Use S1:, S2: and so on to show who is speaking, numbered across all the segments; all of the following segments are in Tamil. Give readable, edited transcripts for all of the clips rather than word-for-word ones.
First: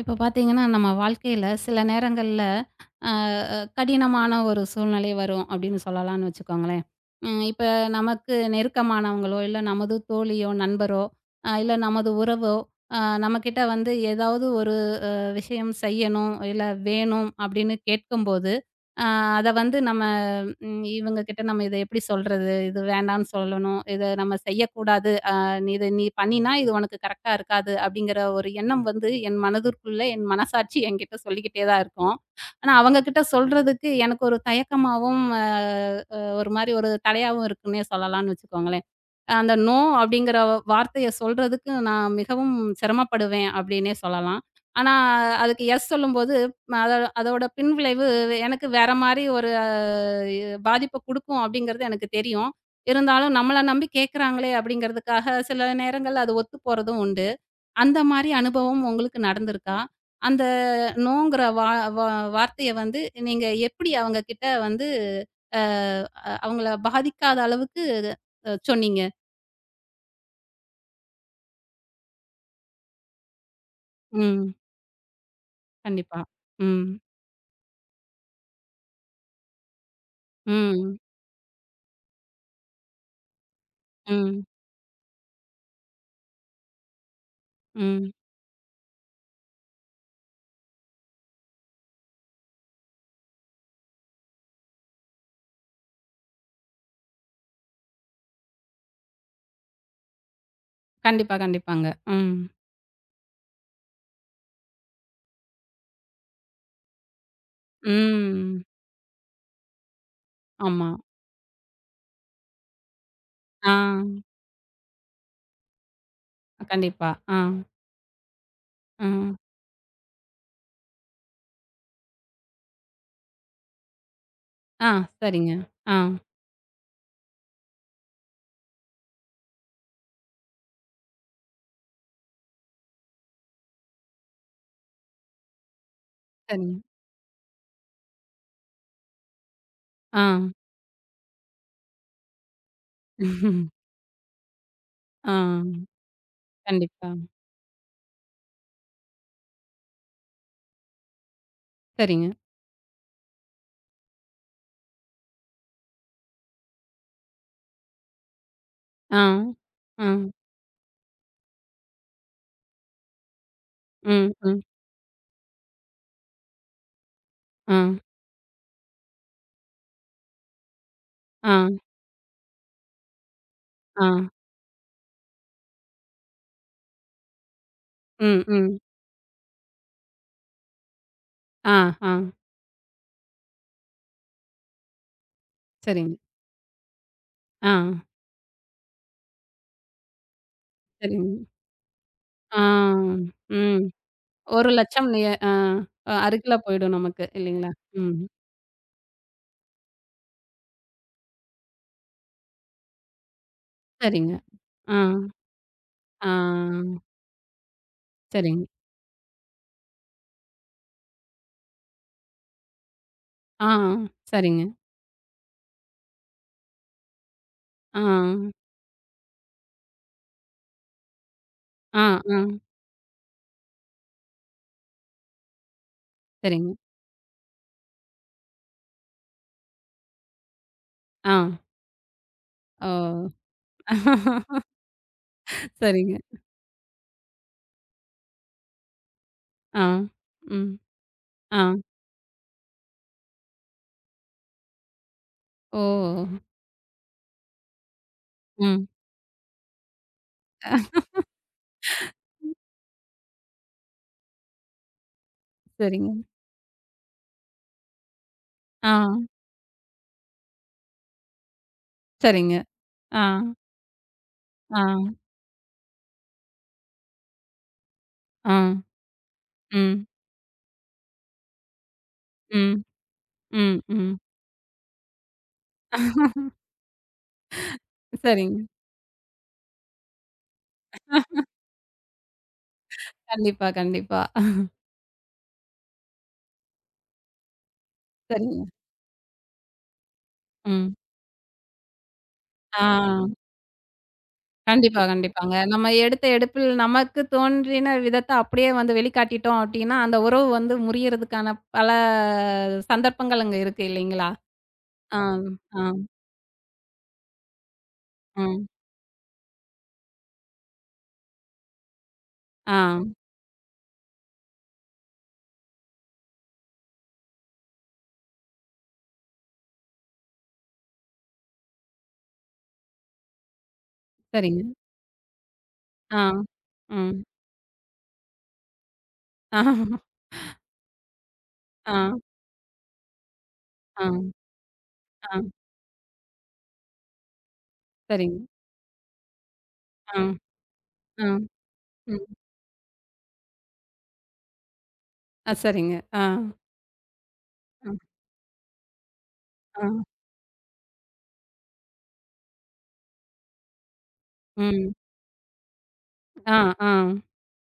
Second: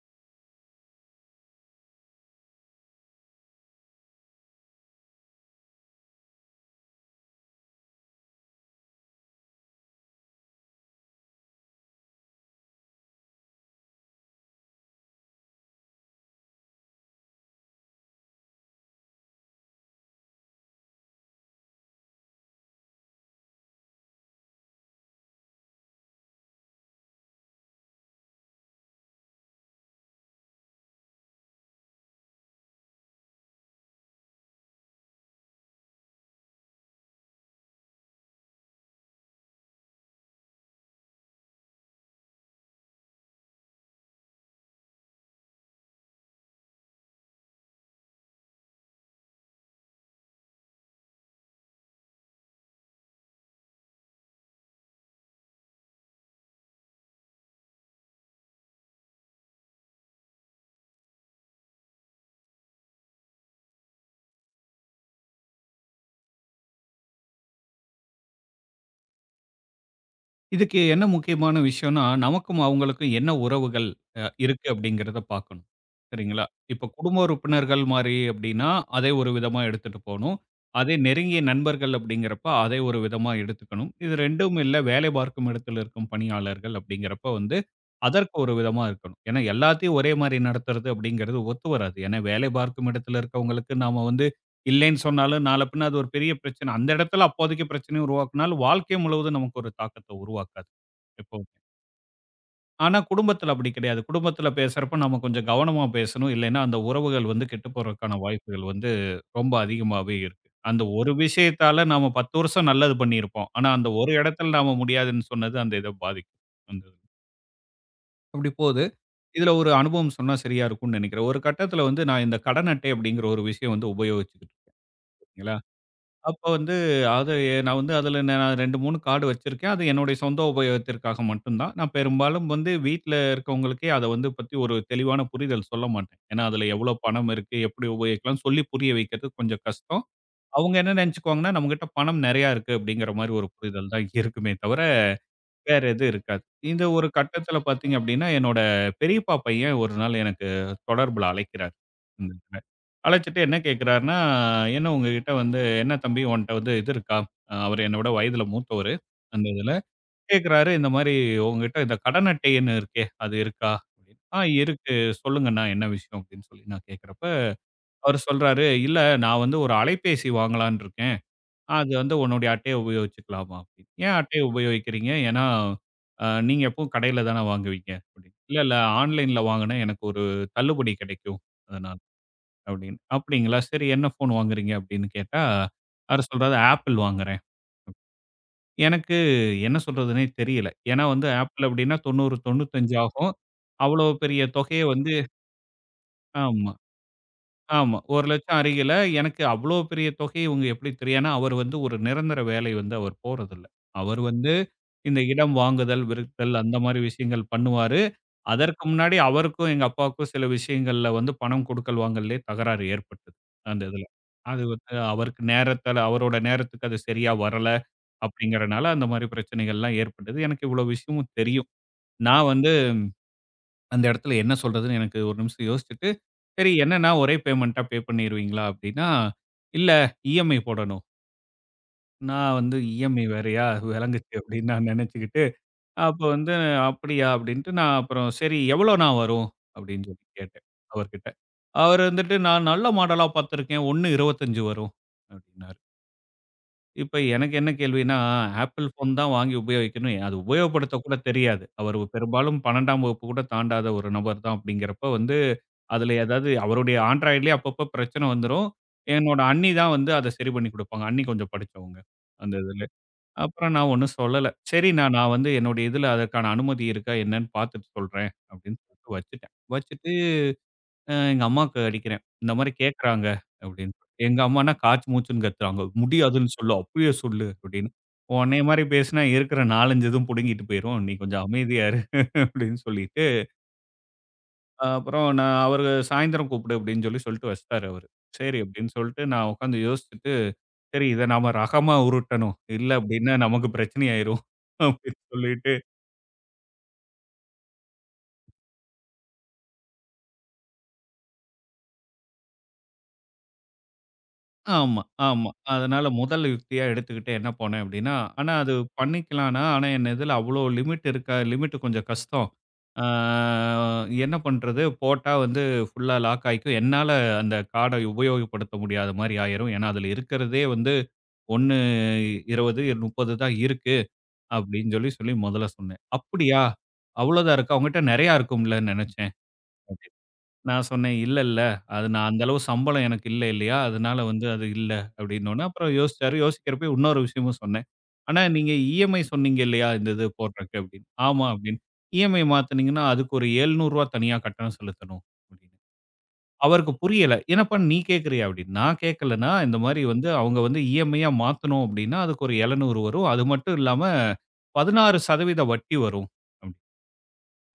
S1: இப்போ பார்த்தீங்கன்னா, நம்ம வாழ்க்கையில சில நேரங்கள்ல அ அ கடினமான ஒரு சூழ்நிலை வரும் அப்படின்னு சொல்லலாம்னு வச்சுக்கோங்களேன். இப்ப நமக்கு நெருக்கமானவங்களோ, இல்ல நமது தோழியோ, நண்பரோ, இல்ல நமது உறவோ, அ நம்மகிட்ட வந்து ஏதாவது ஒரு விஷயம் செய்யணும், இல்ல வேணும் அப்படின்னு கேட்கும்போது, அ அத வந்து நம்ம இவங்க கிட்ட நம்ம இத எப்படி சொல்றது? இது வேண்டான்னு சொல்லணும். இத நம்ம செய்யக்கூடாது. நீ இத பண்ணினா இது உனக்கு கரெக்ட்டா இருக்காது. அப்படிங்கிற ஒரு எண்ணம் வந்து என் மனதிற்குள்ள என் மனசாட்சி என்கிட்ட சொல்லிக்கிட்டே தான் இருக்கும். ஆனா, அவங்க கிட்ட சொல்றதுக்கு எனக்கு ஒரு தயக்கமாவும், அ அ ஒரு மாரி ஒரு தலையாவும் இருக்குன்னே சொல்லலாம்னு வச்சுக்கோங்களேன். அந்த "நோ" அப்படிங்கிற வார்த்தைய சொல்றதுக்கு நான் மிகவும் சிரமப்படுவேன் அப்படின்னே சொல்லலாம். ஆனா, அதுக்கு "எஸ்" சொல்லும்போது அதோ அதோட பின்விளைவு எனக்கு வேற மாரி ஒரு பாதிப்ப குடுக்கும் அப்படிங்கிறது எனக்கு தெரியும். இருந்தாலும் நம்மள நம்பி கேட்கறாங்களே அப்படிங்கிறதுக்காக சில நேரங்கள்ல அது ஒத்து போறதும் உண்டு. அந்த மாரி அனுபவம் உங்களுக்கு நடந்திருக்கா? அந்த "நோங்கிற" வா வா வார்த்தைய வந்து நீங்க எப்படி அவங்க கிட்ட வந்து அ அவங்கள பாதிக்காத அளவுக்கு சொன்னீங்க?
S2: இதுக்கு என்ன முக்கியமான விஷயம்னா, நமக்கும் அவங்களுக்கும் என்ன உறவுகள்
S1: ம்.
S2: இருக்கு அப்படிங்கிறத பார்க்கணும்.
S1: கண்டிப்பா.
S2: சரிங்களா?
S1: ம்.
S2: இப்ப குடும்ப உறுப்பினர்கள் மாரி அப்படின்னா, அதை ஒரு விதமா எடுத்துட்டு போணும். அதே
S1: ம்.
S2: நெருங்கிய நண்பர்கள் அப்படிங்கிறப்ப, அதை ஒரு விதமா எடுத்துக்கணும். இது
S1: ம்.
S2: 2ம் இல்ல, வேலை பார்க்கும் இடத்தில் இருக்கும் பணியாளர்கள் அப்படிங்கிறப்ப வந்து,
S1: ம்.
S2: அதற்கு ஒரு விதமா இருக்கணும். ஏன்னா எல்லாத்தையும் ஒரே மாரி நடத்துறது அப்படிங்கிறது ஒத்து வராது. ஏன்னா வேலை பார்க்கும் இடத்துல இருக்கவங்களுக்கு நாம வந்து இல்லைன்னு சொன்னாலும் நாள பின்ன அது ஒரு பெரிய பிரச்சனை. அந்த இடத்துல அப்போதைக்கு பிரச்சனைய உருவாக்குனாலும், வாழ்க்கை முழுவதும் நமக்கு ஒரு தாக்கத்த உருவாக்காது.
S1: கண்டிப்பா,
S2: எப்பவுமே.
S1: கண்டிப்பாங்க. ம்.
S2: ஆனா குடும்பத்தில அப்படி கிடையாது. குடும்பத்தில பேசுறப்ப நம்ம கொஞ்சம் கவனமா பேசணும். இல்லைன்னா அந்த உறவுகள் வந்து கெட்டு போறதுக்கான
S1: ம்.
S2: வாய்ப்புகள் வந்து ரொம்ப அதிகமாவே இருக்கு. அந்த
S1: ஆமா.
S2: ஒரு விஷயத்தால நாம 10 வருஷம் நல்லது பண்ணியிருப்போம். ஆனா
S1: ஆ.
S2: அந்த ஒரு இடத்துல நாம முடியாதுன்னு சொன்னது அந்த இத பாதிக்கும். அந்த இது.
S1: கண்டிப்பா. ஆ.
S2: அப்படி போது,
S1: ம்.
S2: இதில ஒரு அனுபவம் சொன்னா சரியா இருக்கும்னு நினைக்கிறேன். ஒரு கட்டத்தில வந்து நான் இந்த கடன் அட்டை அப்படிங்கிற ஒரு விஷயம் வந்து உபயோகிச்சுக்கிட்டு
S1: ஆ. சரிங்க.
S2: இருக்கேன்.
S1: ஆ.
S2: அப்ப வந்து அது நான் வந்து அதில நான் 2, 3 கார்டு வச்சிருக்கேன். அது என்னுடைய சொந்த உபயோகத்திற்காக மட்டும் தான். நான் பெரும்பாலும் வந்து வீட்ல இருக்கவங்களுக்கே அத வந்து பத்தி ஒரு தெளிவான புரிதல் சொல்ல மாட்டேன். ஏன்னா, அதில
S1: சரிங்க.
S2: எவ்வளோ பணம் இருக்கு, எப்படி உபயோகிக்கலாம்னு சொல்லி புரிய வைக்கிறது கொஞ்சம் கஷ்டம்.
S1: ஆ.
S2: அவங்க என்ன நெனச்சுக்குவாங்கன்னா, நம்மகிட்ட பணம் நெறையா இருக்கு அப்படிங்கிற மாரி ஒரு புரிதல் தான் இருக்குமே தவிர,
S1: ஆ.
S2: வேற எதுவும் இருக்காது. இந்த ஒரு
S1: கண்டிப்பா.
S2: கட்டத்தில பார்த்தீங்க அப்படின்னா, என்னோட பெரியப்பா பையன் ஒரு நாள் எனக்கு தொடர்புல அழைக்கிறார்.
S1: சரிங்க.
S2: இந்த இதுல. அழைச்சுட்டு என்ன கேட்கிறார்ன்னா, "என்ன உங்ககிட்ட வந்து என்ன தம்பி உன்ட்ட வந்து இது இருக்கா?" அவரு என்ன விட வயதில மூத்தவரு.
S1: ஆ.
S2: அந்த இதுல.
S1: ஆ.
S2: கேட்கிறாரு, "இந்த மாரி உங்ககிட்ட இந்த கடன் அட்டைன்னு இருக்கே, அது இருக்கா?" அப்படின்னு.
S1: ம்.
S2: "ஆ
S1: ம்.
S2: இருக்கு. சொல்லுங்கண்ணா என்ன விஷயம்?" அப்படின்னு சொல்லி நான் கேட்கிறப்ப,
S1: ஆ.
S2: அவரு சொல்றாரு, "இல்ல நான் வந்து ஒரு அலைபேசி வாங்கலாம்ன்னு இருக்கேன்."
S1: ஆ.
S2: அது வந்து உன்னுடைய அட்டைய உபயோகிச்சுக்கலாமா அப்படின்னு.
S1: ஆ.
S2: ஏன் அட்டைய உபயோகிக்கிறீங்க? ஏன்னா, நீங்க எப்பவும் கடையில தானே வாங்குவீங்க அப்படின்னு.
S1: ம்.
S2: இல்ல, இல்ல
S1: ம்.
S2: ஆன்லைன்ல வாங்குனா எனக்கு ஒரு தள்ளுபடி கிடைக்கும்.
S1: ஆ.
S2: அதனால
S1: ஆ.
S2: அப்படின்னு. அப்படிங்களா? சரி என்ன ஃபோன் வாங்குறீங்க அப்படின்னு கேட்டா,
S1: சரிங்க.
S2: அவரு சொல்றாரு ஆப்பிள் வாங்குறேன்.
S1: ஆ.
S2: எனக்கு என்ன சொல்றதுன்னே தெரியல. ஏன்னா வந்து
S1: சரிங்க.
S2: ஆப்பிள் அப்படின்னா 90,
S1: ஆ.
S2: 95 ஆகும்.
S1: ம்.
S2: அவ்வளோ பெரிய தொகைய
S1: 1,00,000
S2: வந்து
S1: நிய அருகில
S2: ஆமா,
S1: போயிடும் நமக்கு இல்லைங்களா?
S2: ஆமா.
S1: ம்.
S2: 1,00,000 அருகில. எனக்கு அவ்வளோ பெரிய தொகை இவங்க எப்படி தெரியும்? ஏன்னா, அவர் வந்து ஒரு நிரந்தர வேலை வந்து அவர் போறதில்ல. அவர்
S1: சரிங்க.
S2: வந்து
S1: ஆ.
S2: இந்த இடம் வாங்குதல்,
S1: ஆ.
S2: விற்தல் அந்த மாரி விஷயங்கள் பண்ணுவாரு.
S1: சரிங்க.
S2: அதற்கு முன்னாடி அவருக்கும் எங்க அப்பாவுக்கும் சில விஷயங்கள்ல வந்து பணம் குடுக்கல் வாங்கல்லயே தகராறு ஏற்பட்டது.
S1: ஆ,
S2: அந்த இதுல.
S1: சரிங்க.
S2: அது வந்து அவருக்கு நேரத்தால அவரோட நேரத்துக்கு அது சரியா வரல
S1: ஆ,
S2: அப்படிங்கிறனால அந்த மாரி பிரச்சனைகள்லாம் ஏற்பட்டது. எனக்கு இவ்வளோ விஷயமும் தெரியும்.
S1: ஆ, ஆ,
S2: நான் வந்து அந்த இடத்துல என்ன சொல்றதுன்னு எனக்கு ஒரு நிமிஷம் யோசிச்சுட்டு, சரி
S1: சரிங்க.
S2: என்னன்னா ஒரே பேமெண்ட்டா பே பண்ணிருவீங்களா? அப்படின்னா, இல்ல இஎம்ஐ போடணும்.
S1: ஆ,
S2: நான் வந்து
S1: ஓ!
S2: இஎம்ஐ வேறையா விளங்குச்சு அப்படின்னு நான் நெனச்சுக்கிட்டு
S1: சரிங்க.
S2: அப்ப வந்து, "அப்படியா?" அப்படின்ட்டு நான் அப்புறம் சரி எவ்வளோண்ணா வரும்?
S1: ஆ,
S2: அப்படின்னு சொல்லி கேட்டேன்
S1: ம்.
S2: அவர்கிட்ட.
S1: ஆ,
S2: அவரு வந்துட்டு, "நான் நல்ல மாடலா பார்த்துருக்கேன். 1.25 வரும்" அப்படின்னாரு.
S1: ஓ!
S2: இப்ப எனக்கு என்ன கேள்வின்னா, ஆப்பிள்
S1: ம்.
S2: ஃபோன் தான் வாங்கி உபயோகிக்கணும். அது உபயோகப்படுத்த கூட தெரியாது. அவர் பெரும்பாலும் 12ஆம் வகுப்பு கூட தாண்டாத ஒரு நபர் தான் அப்படிங்கிறப்ப வந்து,
S1: சரிங்க.
S2: அதில ஏதாவது அவருடைய ஆண்ட்ராய்ட்லயே அப்பப்போ பிரச்சனை வந்துரும்.
S1: ஆ,
S2: என்னோட அண்ணி தான் வந்து அத சரி பண்ணி குடுப்பாங்க. அண்ணி கொஞ்சம் படிச்சவங்க அந்த
S1: சரிங்க.
S2: இதுல.
S1: ஆ,
S2: அப்புறம் நான் ஒண்ணும் சொல்லல.
S1: ஆ,
S2: சரிண்ணா, நான் நான் வந்து என்னுடைய இதுல அதற்கான அனுமதி இருக்கா என்னன்னு பாத்துட்டு சொல்றேன்
S1: ஆ,
S2: அப்படின்னு சொல்லிட்டு வச்சுட்டேன்.
S1: ம்,
S2: வச்சுட்டு எங்க அம்மாக்கு அடிக்கிறேன். இந்த மாரி
S1: ம்,
S2: கேட்கறாங்க
S1: ம்,
S2: அப்படின்னு.
S1: ம்.
S2: எங்க அம்மான்னா காச்சு மூச்சுன்னு கத்துறாங்க. முடியாதுன்னு சொல்லு, அப்பயே சொல்லு அப்படின்னு.
S1: சரிங்க.
S2: உன்னைய மாரி பேசினா இருக்கிற 4, 5 இதுவும் புடுங்கிட்டு போயிரும். நீ கொஞ்சம் அமைதியா இரு அப்படின்னு சொல்லிட்டு,
S1: கண்டிப்பா, கண்டிப்பா.
S2: அப்புறம் நான் அவரு சாயந்தரம் கூப்பிடு அப்படின்னு சொல்லி சொல்லிட்டு வச்சுட்டாரு அவரு. சரி
S1: சரிங்க.
S2: அப்படின்னு சொல்லிட்டு நான் உட்காந்து யோசிச்சுட்டு,
S1: ம்.
S2: சரி இத நாம ரகமா உருட்டணும்.
S1: ஆ.
S2: இல்ல அப்படின்னா நமக்கு பிரச்சனை ஆயிரும்
S1: கண்டிப்பா,
S2: அப்படின்னு
S1: கண்டிப்பாங்க.
S2: சொல்லிட்டு
S1: நம்ம எடுத்த எடுப்பில் நமக்கு தோன்றின விதத்த அப்படியே வந்து வெளிக்காட்டிட்டோம் அப்படின்னா, அந்த உறவு வந்து முறியறதுக்கான பல சந்தர்ப்பங்கள் அங்க இருக்கு இல்லைங்களா?
S2: ஆமா,
S1: ஆ,
S2: ஆமா.
S1: ஆ,
S2: அதனால முதல் யுக்தியா எடுத்துக்கிட்டு என்ன போனேன் அப்டின்னா, ஆனா
S1: ம்,
S2: அது பண்ணிக்கலாம்னா, ஆனா என் இதுல அவ்ளோ லிமிட் இருக்கா லிமிட் கொஞ்சம் கஷ்டம்.
S1: ஆ,
S2: ஆ என்ன பண்றது? போட்டா வந்து ஃபுல்லா லாக் ஆயிக்கும். என்னால அந்த கார்ட உபயோகப்படுத்த முடியாத மாரி ஆயிரும். ஏன்னா, அதுல இருக்கிறதே வந்து 1 20 30 தான் இருக்கு
S1: சரிங்க.
S2: அப்டின்னு சொல்லி, சொல்லி முதல்ல சொன்னேன்.
S1: ஆ,
S2: "அப்படியா?
S1: ம்,
S2: அவ்ளோதான் இருக்கா? உன்கிட்ட நெறையா இருக்கும்ல" நெனச்சேன்.
S1: ஆ,
S2: நான் சொன்னேன், "இல்ல, இல்ல.
S1: ஆ,
S2: அது நான் அந்த அளவு சம்பளம் எனக்கு இல்ல இல்லையா?
S1: ஆ,
S2: அதனால வந்து அது இல்ல."
S1: ஆ,
S2: அப்படின்னோன, அப்புறம் யோசிச்சாரு. யோசிக்கிறப்ப இன்னொரு விஷயமும் சொன்னேன்.
S1: சரிங்க.
S2: "ஆனா நீங்க இஎம்ஐ சொன்னீங்க இல்லையா? இந்த
S1: ஆ,
S2: இது போடுறக்கு" அப்படின்னு.
S1: ஆ,
S2: "ஆமா" அப்படின்னு.
S1: ம்,
S2: "இஎம்ஐ மாத்துனீங்கன்னா, அதுக்கு ஒரு ரூ. 700 தனியா கட்டணம் செலுத்தணும்."
S1: ஆ,
S2: அப்படின்னு.
S1: சரிங்க. ஆ,
S2: அவருக்கு புரியல. "என்னப்பா
S1: ஆ,
S2: நீ கேட்கிறியா?" அப்படின்னு. "நான் கேட்கலண்ணா. இந்த
S1: ஆ,
S2: மாரி வந்து அவங்க வந்து இஎம்ஐயா மாத்தணும் அப்படின்னா, அதுக்கு ஒரு 700 வரும். அது மட்டும் இல்லாம
S1: ம்,
S2: 16% வட்டி வரும்."
S1: ஆ, ஆ,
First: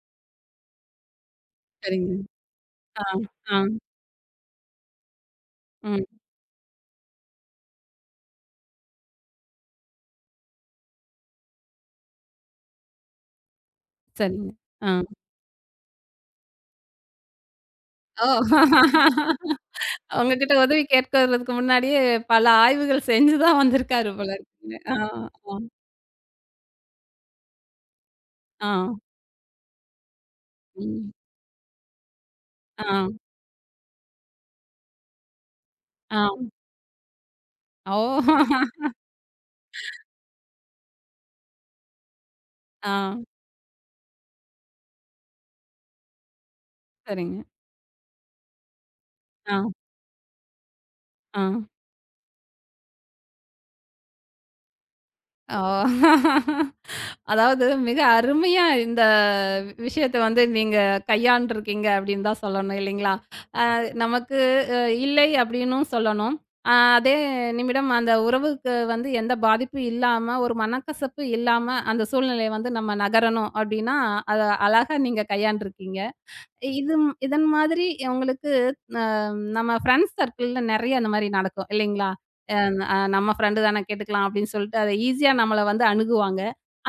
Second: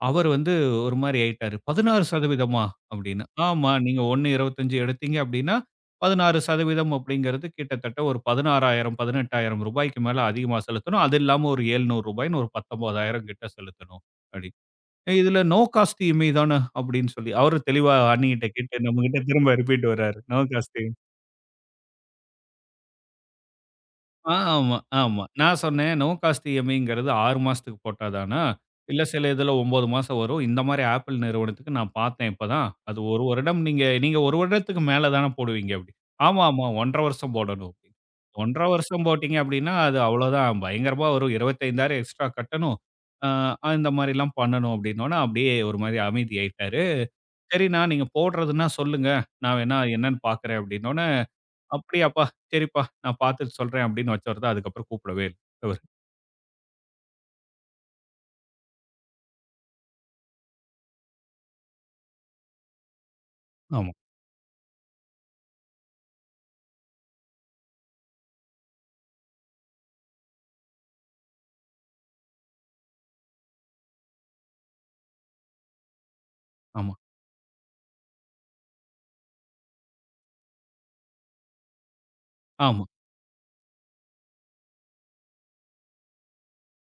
S2: அவர் வந்து ஒரு மாரி ஆயிட்டாரு.
S1: சரிங்க.
S2: 16%மா?
S1: ஆ,
S2: அப்படின்னு.
S1: ஆ,
S2: ஆமா. நீங்க 1.25 எடுத்தீங்க அப்படின்னா,
S1: ம்,
S2: 16% அப்படிங்கிறது கிட்டத்தட்ட ஒரு 16,000 18,000 ரூபாய்க்கு மேல அதிகமா செலுத்தணும். அது இல்லாம ஒரு ரூ. 700 ஒரு 19,000 கிட்ட செலுத்தணும். அப்படி.
S1: சரிங்க. ஆ,
S2: இதுல நோ காஸ்ட் இஎம்ஐ தான அப்படின்னு சொல்லி அவரு தெளிவா
S1: ஓ!
S2: அண்ணிகிட்ட கேட்டு நம்மகிட்ட திரும்ப ரிப்பீட் வர்றாரு. நோ
S1: உங்ககிட்ட
S2: காஸ்ட்
S1: உதவி கேட்கறதுக்கு முன்னாடியே பல ஆய்வுகள் செஞ்சு தான் வந்திருக்காரு போல இருக்குங்க.
S2: ஆமா,
S1: ஆ,
S2: ஆமா.
S1: ஆ,
S2: நான் சொன்னேன், நோ காஸ்ட் இஎம்ஐங்கிறது 6 மாசத்துக்கு போட்டா தானா?
S1: ஆ,
S2: இல்ல சில இதில 9 மாசம் வரும். இந்த மாரி
S1: ம்.
S2: ஆப்பிள் நிறுவனத்துக்கு நான் பார்த்தேன் இப்பதான். அது
S1: ஆ,
S2: 1 வருடம் நீங்க நீங்க 1 வருடத்துக்கு மேல தான போடுவீங்க அப்டி.
S1: ஆ.
S2: ஆமா, ஆமா 1 1/2 வருஷம் போடணும்.
S1: ஓ!
S2: 1 1/2 வருஷம் போட்டீங்க அப்டின்னா, அது அவ்வளோதான் பயங்கரமா வரும். 25,000 எக்ஸ்ட்ரா கட்டணும்.
S1: ஆ,
S2: ஆ இந்த மாரிலாம் பண்ணணும் அப்டின்னோன, அப்டியே ஒரு மாரி அமைதியாயிட்டாரு.
S1: சரிங்க.
S2: சரிண்ணா நீங்க போடுறதுன்னா சொல்லுங்க.
S1: ஆ,
S2: நான் வேணா என்னன்னு பார்க்குறேன் அப்டின்னோன
S1: ஆ.
S2: "அப்படியாப்பா, சரிப்பா நான் பார்த்துட்டு சொல்றேன்" அப்படின்னு வச்சவர் தான் அதுக்கப்புறம் கூப்பிடவே இல்ல
S1: ஓ!
S2: அவரு.
S1: அதாவது மிக அருமையா இந்த விஷயத்த வந்து நீங்க கையாண்டுருக்கீங்க அப்படின்னு தான் சொல்லணும் இல்லைங்களா?
S2: ஆமா,
S1: நமக்கு அ இல்லை அப்படின்னும் சொல்லணும். அ அதே நிமிடம் அந்த உறவுக்கு வந்து எந்த பாதிப்பும் இல்லாம, ஒரு மனக்கசப்பு இல்லாம அந்த சூழ்நிலைய வந்து நம்ம நகரணும் அப்படின்னா, அத அழகா நீங்க கையாண்டுருக்கீங்க.
S2: ஆமா,
S1: இது இதன் மாதிரி உங்களுக்கு அ நம்ம ஃப்ரெண்ட்ஸ் சர்க்கிள்ல நெறைய அந்த மாரி நடக்கும் இல்லைங்களா? அ
S2: ஆமா.
S1: அ நம்ம ஃப்ரெண்டு தானே கேட்டுக்கலாம் அப்படின்னு சொல்லிட்டு அத ஈஸியா நம்மள வந்து அணுகுவாங்க.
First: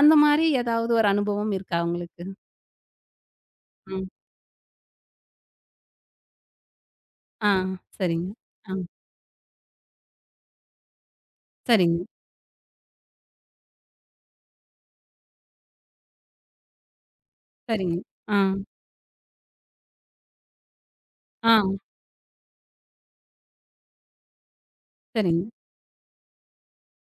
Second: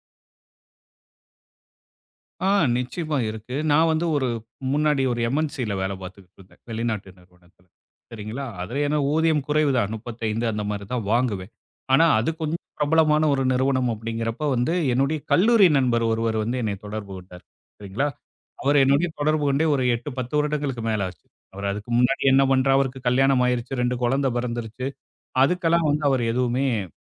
S1: அந்த மாரி ஏதாவது ஒரு அனுபவம் இருக்கா உங்களுக்கு?
S2: ஆ நிச்சயமா இருக்கு. நான் வந்து
S1: ம்.
S2: முன்னாடி ஒரு எம்.என்.சி.ல வேலை பார்த்துக்கிட்டு இருந்தேன், வெளிநாட்டு
S1: ஆ
S2: நிறுவனத்தில.
S1: சரிங்க.
S2: சரிங்களா,
S1: ஆ
S2: அதில ஏன்னா ஊதியம் குறைவு தான் 35 அந்த மாரி தான் வாங்குவேன்.
S1: சரிங்க,
S2: ஆனா அது கொஞ்சம் பிரபலமான ஒரு நிறுவனம் அப்படிங்கிறப்ப வந்து என்னுடைய கல்லூரி நண்பர் ஒருவர் வந்து என்னை தொடர்பு கொண்டார்.
S1: சரிங்க.
S2: சரிங்களா,
S1: ஆ,
S2: அவர் என்னுடைய தொடர்பு கொண்டே ஒரு 8, 10 வருடங்களுக்கு மேல ஆச்சு. அவர்
S1: ஆ
S2: அதுக்கு முன்னாடி என்ன பண்றா அவருக்கு கல்யாணம் ஆயிருச்சு, 2 குழந்தை பிறந்துருச்சு.
S1: சரிங்க.
S2: அதுக்கெல்லாம் வந்து அவர் எதுவுமே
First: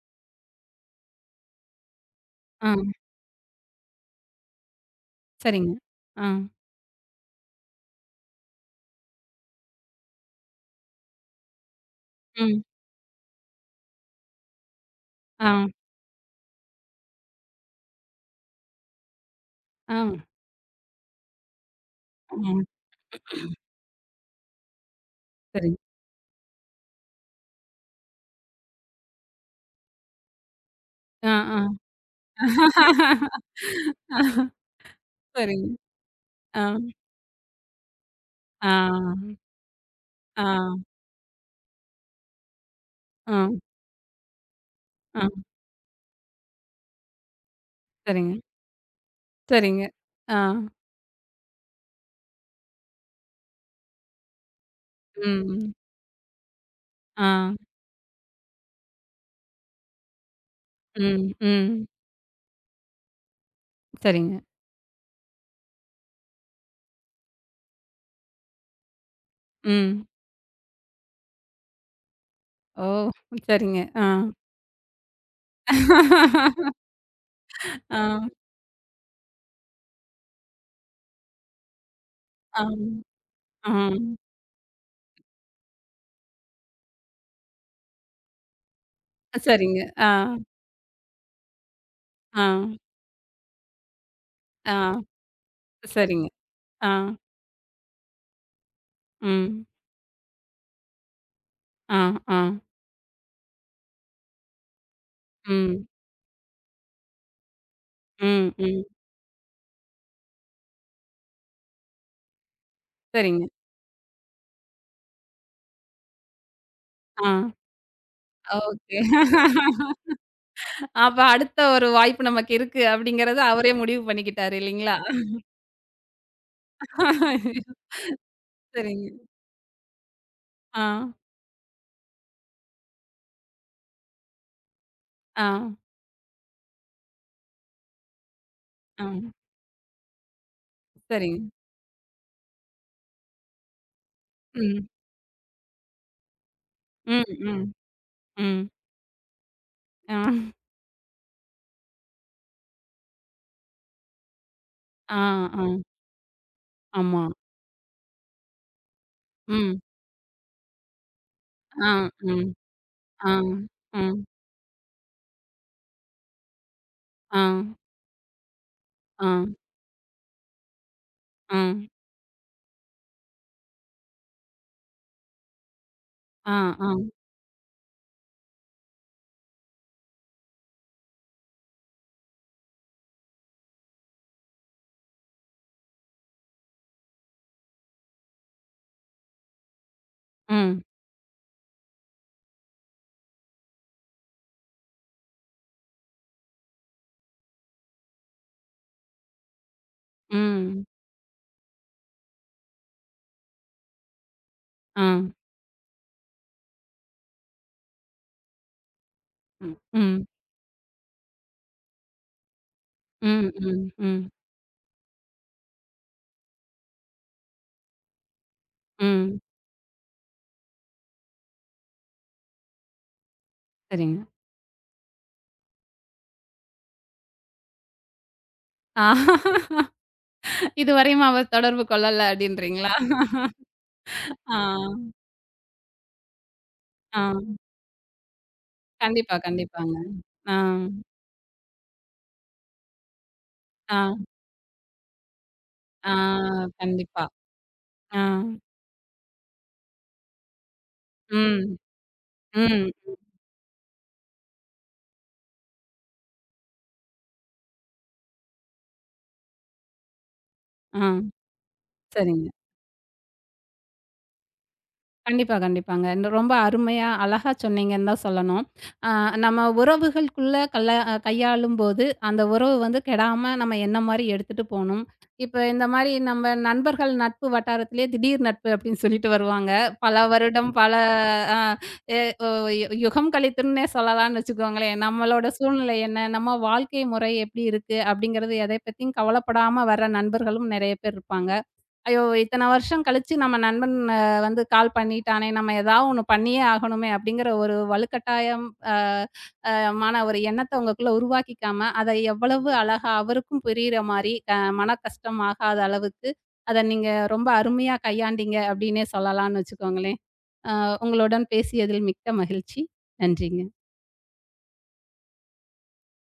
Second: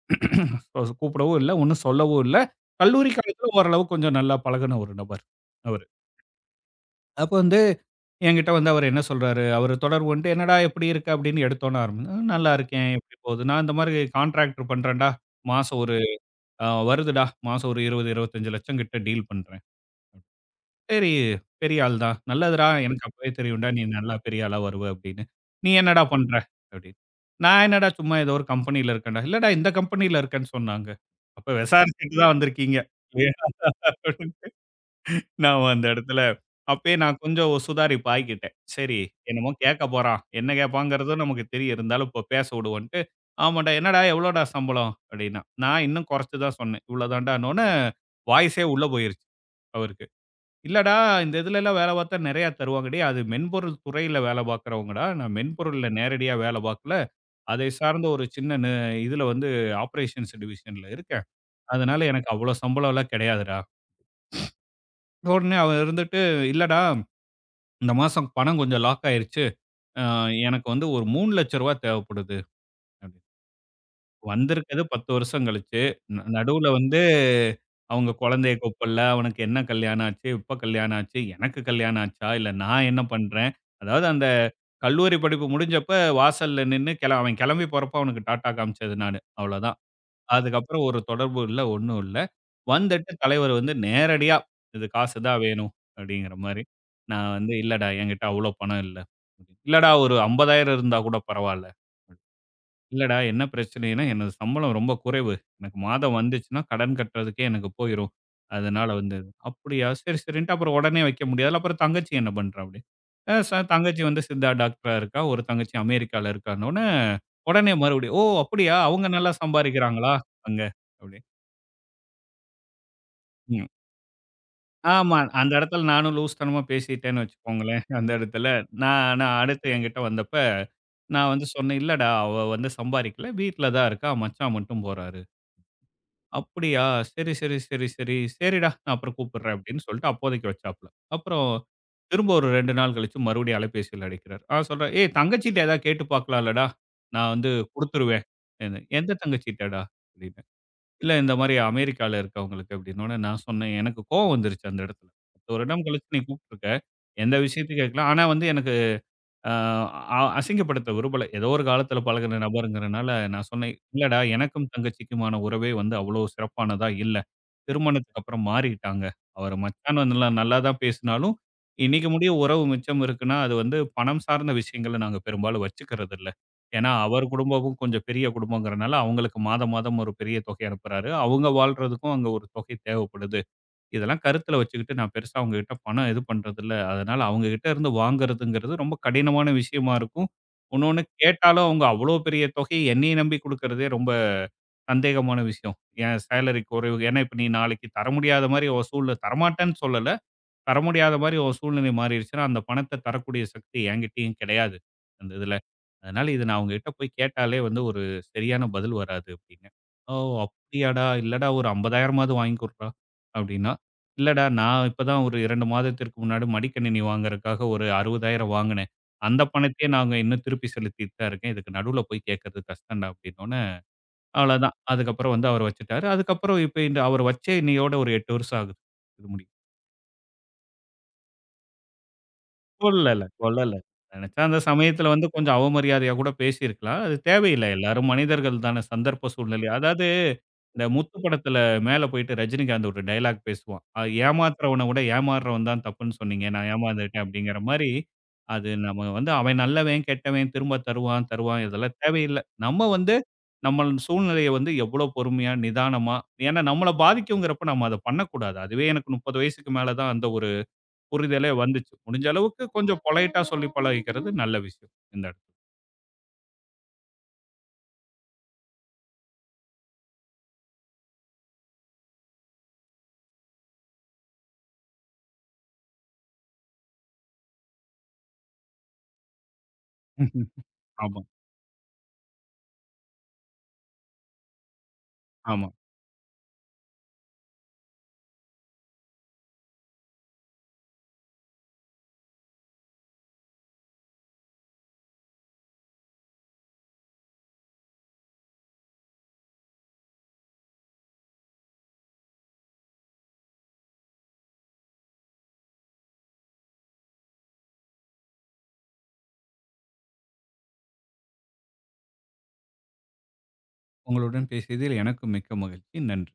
S2: கூப்பிடவும் இல்ல. ஒண்ணும் சொல்லவும் இல்ல.
S1: ஆ,
S2: கல்லூரி காலத்துல ஓரளவு கொஞ்சம் நல்லா பழகுன ஒரு நபர்
S1: சரிங்க.
S2: அவரு.
S1: ஆ,
S2: அப்ப வந்து என்கிட்ட வந்து அவர் என்ன சொல்றாரு, அவரு தொடர்பு கொண்டு "என்னடா எப்படி இருக்க?" அப்படின்னு எடுத்தோன ஆரம்பி "நல்லா
S1: ம்.
S2: இருக்கேன். எப்படி போகுது?" "நான் இந்த மாரி கான்ட்ராக்டர் பண்றேன்டா.
S1: ஆ,
S2: மாசம் ஒரு வருதுடா. மாசம் ஒரு 20, 25 லட்சம் கிட்ட டீல் பண்றேன்."
S1: ஆ,
S2: சரி, பெரிய ஆள் தான். நல்லதுடா,
S1: ஆ,
S2: ம். எனக்கு அப்பவே தெரியும்டா, நீ நல்லா பெரிய ஆளா வருவ அப்படின்னு. நீ
S1: சரிங்க.
S2: என்னடா பண்ற? அப்படின்னு. நான் என்னடா சும்மா ஏதோ ஒரு கம்பெனியில இருக்கேன்டா. இல்லடா இந்த கம்பெனியில இருக்கேன்னு சொன்னாங்க.
S1: ஆ,
S2: அப்ப
S1: ஆ.
S2: விசாரிச்சுட்டு தான் வந்திருக்கீங்க. இல்லையா? அப்படின்ட்டு நான்
S1: சரிங்க.
S2: அந்த இடத்துல
S1: ஆ,
S2: அப்பயே நான் கொஞ்சம் சுதாரிப்பு ஆகிக்கிட்டேன்.
S1: ஆ,
S2: சரி, என்னமோ கேட்க போறான்.
S1: ஆ,
S2: என்ன கேட்பாங்கிறதும் நமக்கு தெரியும். இருந்தாலும் இப்போ பேச விடுவோன்ட்டு,
S1: ஆ,
S2: ஆமாடா, என்னடா எவ்வளோடா சம்பளம்? அப்படின்னா.
S1: ஆ,
S2: நான் இன்னும் குறைச்சு தான் சொன்னேன். இவ்வளோ தான்டான்னோன்னே,
S1: சரிங்க,
S2: வாய்ஸே உள்ள போயிருச்சு
S1: சரிங்க.
S2: அவருக்கு.
S1: ஆ,
S2: இல்லடா, இந்த இதுலலாம் வேலை பார்த்தா நெறையா தருவாங்க டேய்! அது மென்பொருள் துறையில வேலை பார்க்குறவங்கடா. நான்
S1: ம், ம்.
S2: மென்பொருள்ல நேரடியா வேலை பார்க்கல.
S1: ஆ,
S2: அதை சார்ந்த ஒரு சின்ன இதுல வந்து ஆப்பரேஷன்ஸ் டிவிஷன்ல இருக்கேன்.
S1: ம், ம்.
S2: அதனால எனக்கு அவ்ளோ சம்பளம்லாம் கிடையாதுடா.
S1: சரிங்க.
S2: உடனே அவன் இருந்துட்டு, இல்லடா இந்த மாசம் பணம் கொஞ்சம் லாக் ஆயிருச்சு. அ
S1: ம்.
S2: எனக்கு வந்து ஒரு ரூ. 3,00,000 தேவைப்படுது.
S1: ஓ! சரிங்க. ஆ.
S2: வந்திருக்கிறது 10 வருஷம் கழிச்சு. நடுவுல வந்து அவங்க
S1: ஆ,
S2: குழந்தைய கூப்பிடல. அவனுக்கு என்ன கல்யாணம் ஆச்சு? எப்ப கல்யாணம் ஆச்சு? எனக்கு கல்யாணம் ஆச்சா? இல்ல
S1: ஆ,
S2: நான் என்ன பண்றேன்?
S1: ஆ.
S2: அதாவது அந்த கல்லூரி படிப்பு முடிஞ்சப்ப வாசல்ல நின்னு கெள அவன் கெளம்பி போறப்ப அவனுக்கு டாட்டா காமிச்சது நானு. அவ்வளோதான்.
S1: சரிங்க. ஆ,
S2: அதுக்கப்புறம் ஒரு தொடர்பு இல்ல, ஒண்ணும் இல்ல.
S1: ஆ,
S2: வந்துட்டு தலைவர் வந்து நேரடியா
S1: ஆ,
S2: "இது காசு தான் வேணும்"
S1: சரிங்க.
S2: அப்படிங்கிற மாரி.
S1: ஆ,
S2: நான் வந்து "இல்லடா என்கிட்ட அவ்வளோ பணம் இல்ல."
S1: ம்.
S2: "இல்லடா ஒரு 50,000 இருந்தா கூட பரவால்ல."
S1: ஆ, ஆ,
S2: இல்லடா என்ன பிரச்சனைன்னா, எனது சம்பளம் ரொம்ப குறைவு. எனக்கு
S1: ம்,
S2: மாதம் வந்துச்சுன்னா, கடன் கட்டுறதுக்கே எனக்கு போயிரும்.
S1: ம், ம்.
S2: அதனால வந்து இது." அப்படியா? சரி, சரின்ட்டு அப்புறம் உடனே வைக்க முடியாதுல்ல. அப்புறம் தங்கச்சி என்ன பண்றா? அப்படி. அ
S1: சரிங்க.
S2: ச தங்கச்சி வந்து சித்தா டாக்டரா இருக்கா. ஒரு தங்கச்சி அமெரிக்கால இருக்கான்னோனே,
S1: ஆ.
S2: உடனே மறுபடியும், "ஓ! அப்படியா?
S1: ஓகே.
S2: அவங்க நல்லா சம்பாரிக்கிறாங்களா அங்க?" அப்படி.
S1: அப்ப அடுத்த ஒரு வாய்ப்பு நமக்கு இருக்கு அப்படிங்கிறத
S2: ம்.
S1: அவரே முடிவு பண்ணிக்கிட்டாரு இல்லைங்களா?
S2: ஆமா. அந்த இடத்துல நானும் லூஸ்தனமா பேசிட்டேன்னு வச்சுக்கோங்களேன். அந்த இடத்துல
S1: சரிங்க.
S2: நான் நான் அடுத்து என்கிட்ட வந்தப்ப,
S1: ஆ,
S2: நான் வந்து சொன்னேன், "இல்லடா, அவ வந்து சம்பாரிக்கல. வீட்ல தான் இருக்கா. மச்சான் மட்டும் போறாரு."
S1: ஆ,
S2: அப்படியா! சரி, சரி, சரி, சரி. சரிடா! நான்
S1: ஆ.
S2: அப்புறம் கூப்பிடுறேன் அப்படின்னு சொல்லிட்டு அப்போதைக்கு வச்சாப்புல.
S1: சரிங்க.
S2: அப்புறம் திரும்ப ஒரு 2 நாள் கழிச்சு மறுபடியும் அலைபேசியில அடிக்கிறார். நான்
S1: ம்,
S2: சொல்றேன், "ஏய் தங்கச்சிட்ட ஏதாவது கேட்டு பார்க்கலாம்லடா?
S1: ம்,
S2: நான் வந்து
S1: ம்,
S2: குடுத்துருவேன்"
S1: ம்.
S2: என்ன "எந்த தங்கச்சிட்டடா?"
S1: ஆ,
S2: அப்படின்னேன். "இல்ல இந்த மாரி அமெரிக்கால இருக்கவங்களுக்கு" அப்படின்னோனே நான் சொன்னேன். எனக்கு கோவம் வந்துருச்சு அந்த இடத்துல.
S1: ஆ,
S2: 10
S1: ஆ.
S2: வருடம் கழிச்சு நீ கூப்பிட்டுருக்க.
S1: ஆமா.
S2: எந்த விஷயத்துக்கு கேட்கல. ஆனா வந்து எனக்கு ஆ
S1: ம்.
S2: அ அசிங்கப்படுத்த விரும்பல. ஏதோ ஒரு
S1: ஆ,
S2: காலத்தில பழகுன
S1: ம்.
S2: நபருங்கிறனால
S1: ஆ,
S2: நான் சொன்னேன், "இல்லடா
S1: ம்.
S2: எனக்கும் தங்கச்சிக்குமான உறவே வந்து அவ்வளோ சிறப்பானதா இல்ல.
S1: ஆ,
S2: திருமணத்துக்கு அப்புறம் மாறிட்டாங்க.
S1: ஆ,
S2: அவரு மச்சான் வந்து நல்லா நல்லா தான் பேசினாலும்,
S1: ஆ,
S2: இன்னைக்கு முடிய உறவு மிச்சம் இருக்குன்னா, அது வந்து பணம் சார்ந்த விஷயங்கள நாங்க பெரும்பாலும் வச்சுக்கிறது இல்ல.
S1: ஆ,
S2: ஏன்னா,
S1: ஆ.
S2: அவர் குடும்பமும் கொஞ்சம் பெரிய குடும்பங்கிறனால, அவங்களுக்கு மாதம் மாதம் ஒரு பெரிய தொகை அனுப்புறாரு. அவங்க வாழ்றதுக்கும் அங்க ஒரு தொகை தேவைப்படுது." இதெல்லாம் கருத்துல வச்சுக்கிட்டு நான் பெருசா அவங்ககிட்ட பணம் இது பண்றதில்ல. அதனால அவங்ககிட்ட இருந்து வாங்குறதுங்கிறது ரொம்ப கடினமான விஷயமா இருக்கும்.
S1: ம்,
S2: இன்னொன்னு கேட்டாலும் அவங்க அவ்வளோ பெரிய தொகைய என்னைய நம்பி குடுக்குறதே ரொம்ப சந்தேகமான விஷயம். என் சேலரி குறைவு ஏன்னா இப்ப நீ நாளைக்கு தர முடியாத மாரி ஒரு சூழ்நிலை தரமாட்டேன்னு சொல்லல. தர
S1: ம்.
S2: முடியாத மாரி ஒரு சூழ்நிலை மாறிருச்சுன்னா, அந்த பணத்த தரக்கூடிய சக்தி என்கிட்டயும் கிடையாது,
S1: ஆ,
S2: அந்த இதுல. அதனால இத நான் அவுங்ககிட்ட போய் கேட்டாலே வந்து ஒரு சரியான பதில் வராது அப்டின்னு.
S1: ம்,
S2: "ஓ!
S1: ம்,
S2: அப்படியாடா! இல்லடா ஒரு 50,000மாவது வாங்கி குடுறா"
S1: ம்,
S2: அப்டின்னா,
S1: ம், ம்,
S2: "இல்லடா நான் இப்ப தான் ஒரு 2 மாதத்திற்கு முன்னாடி மடிக்கணினி வாங்குறதுக்காக ஒரு 60,000 வாங்குனேன்.
S1: ம்.
S2: அந்த பணத்தையே நாங்க இன்னும் திருப்பி செலுத்திட்டு தான் இருக்கேன். இதுக்கு நடுவுல போய் கேட்கறது கஷ்டம்டா" அப்டின்னோனே,
S1: சரிங்க.
S2: அவ்வளோதான். அதுக்கப்புறம் வந்து அவரு வச்சுட்டாரு. அதுக்கப்புறம் இப்ப இந்த அவரு வச்ச இன்னையோட ஒரு 8 வருஷம் ஆகுது.
S1: ஆ.
S2: இது முடிய.
S1: இதுவரையும் அவர் தொடர்பு கொள்ளல அப்படின்றீங்களா?
S2: கொள்ளல, கொள்ளல. நெனச்சா அந்த
S1: ஆ,
S2: சமயத்துல வந்து கொஞ்சம் அவமரியாதையா கூட பேசியிருக்கலாம். அது
S1: ஆ.
S2: தேவையில்ல. எல்லாரும் மனிதர்கள் தான. சந்தர்ப்ப
S1: கண்டிப்பா,
S2: சூழ்நிலை.
S1: கண்டிப்பாங்க.
S2: அதாவது
S1: ஆ,
S2: இந்த முத்து படத்துல மேல போயிட்டு ரஜினிகாந்த் ஒரு டயலாக் பேசுவான்.
S1: ஆ,
S2: ஏமாத்துறவன விட ஏமாறுறவன் தான்
S1: ஆ,
S2: தப்புன்னு சொன்னீங்க. நான் ஏமாந்துட்டேன்
S1: கண்டிப்பா.
S2: அப்படிங்கிற மாரி,
S1: ஆ,
S2: அது நம்ம வந்து அவன் நல்லவன், கெட்டவன், திரும்ப தருவான், தருவான்
S1: ம்,
S2: இதெல்லாம் தேவையில்ல. நம்ம
S1: ம்,
S2: வந்து நம்ம சூழ்நிலைய வந்து எவ்வளோ பொறுமையா, நிதானமா ஏன்னா நம்மள பாதிக்குங்கிறப்ப நம்ம அத பண்ணக்கூடாது. அதுவே எனக்கு 30 வயசுக்கு மேல தான் அந்த ஒரு
S1: ஆ,
S2: புரிதலே வந்துச்சு. முடிஞ்ச
S1: சரிங்க.
S2: அளவுக்கு கொஞ்சம் பொலைட்டா சொல்லி பழகிக்கிறது நல்ல விஷயம் இந்த இடத்துல.
S1: கண்டிப்பா, கண்டிப்பாங்க. இந்த ரொம்ப அருமையா, அழகா சொன்னீங்கன்னு தான் சொல்லணும். அ நம்ம உறவுகளுக்குள்ள கல்ல கையாளும்போது, அந்த உறவு வந்து கெடாம நம்ம என்ன மாரி எடுத்துட்டு போணும். இப்ப இந்த மாரி நம்ம நண்பர்கள் நட்பு வட்டாரத்திலேயே திடீர் நட்பு அப்படின்னு சொல்லிட்டு வருவாங்க. பல
S2: ம்ஹ்ம்.
S1: வருடம், பல
S2: ஆமா,
S1: அ எ ஒ யு யுகம் கழித்துன்னே சொல்லலாம்னு வச்சுக்கோங்களேன். நம்மளோட
S2: ஆமா.
S1: சூழ்நிலை என்ன? நம்ம வாழ்க்கை முறை எப்படி இருக்கு? அப்படிங்கிறது எதை பத்தியும் கவலைப்படாம வர நண்பர்களும் நெறைய பேர் இருப்பாங்க. ஐயோ! இத்தன வருஷம் கழிச்சு நம்ம நண்பன் வந்து கால் பண்ணிட்டானே! நம்ம ஏதாவது ஒண்ணு பண்ணியே ஆகணுமே! அப்படிங்கிற ஒரு வலுக்கட்டாயம் அ அ மான ஒரு எண்ணத்த உங்களுக்குள்ள உருவாக்கிக்காம, அத எவ்வளவு அழகா அவருக்கும் புரியிற மாரி, மன கஷ்டம் ஆகாத அளவுக்கு, அத நீங்க ரொம்ப அருமையா கையாண்டீங்க, அப்படின்னே சொல்லலாம்னு வச்சுக்கோங்களேன். அ உங்களுடன் பேசியதில் மிக்க மகிழ்ச்சி. நன்றிங்க.
S2: உங்களுடன் பேசியதில் எனக்கு மிக்க மகிழ்ச்சி. நன்றி.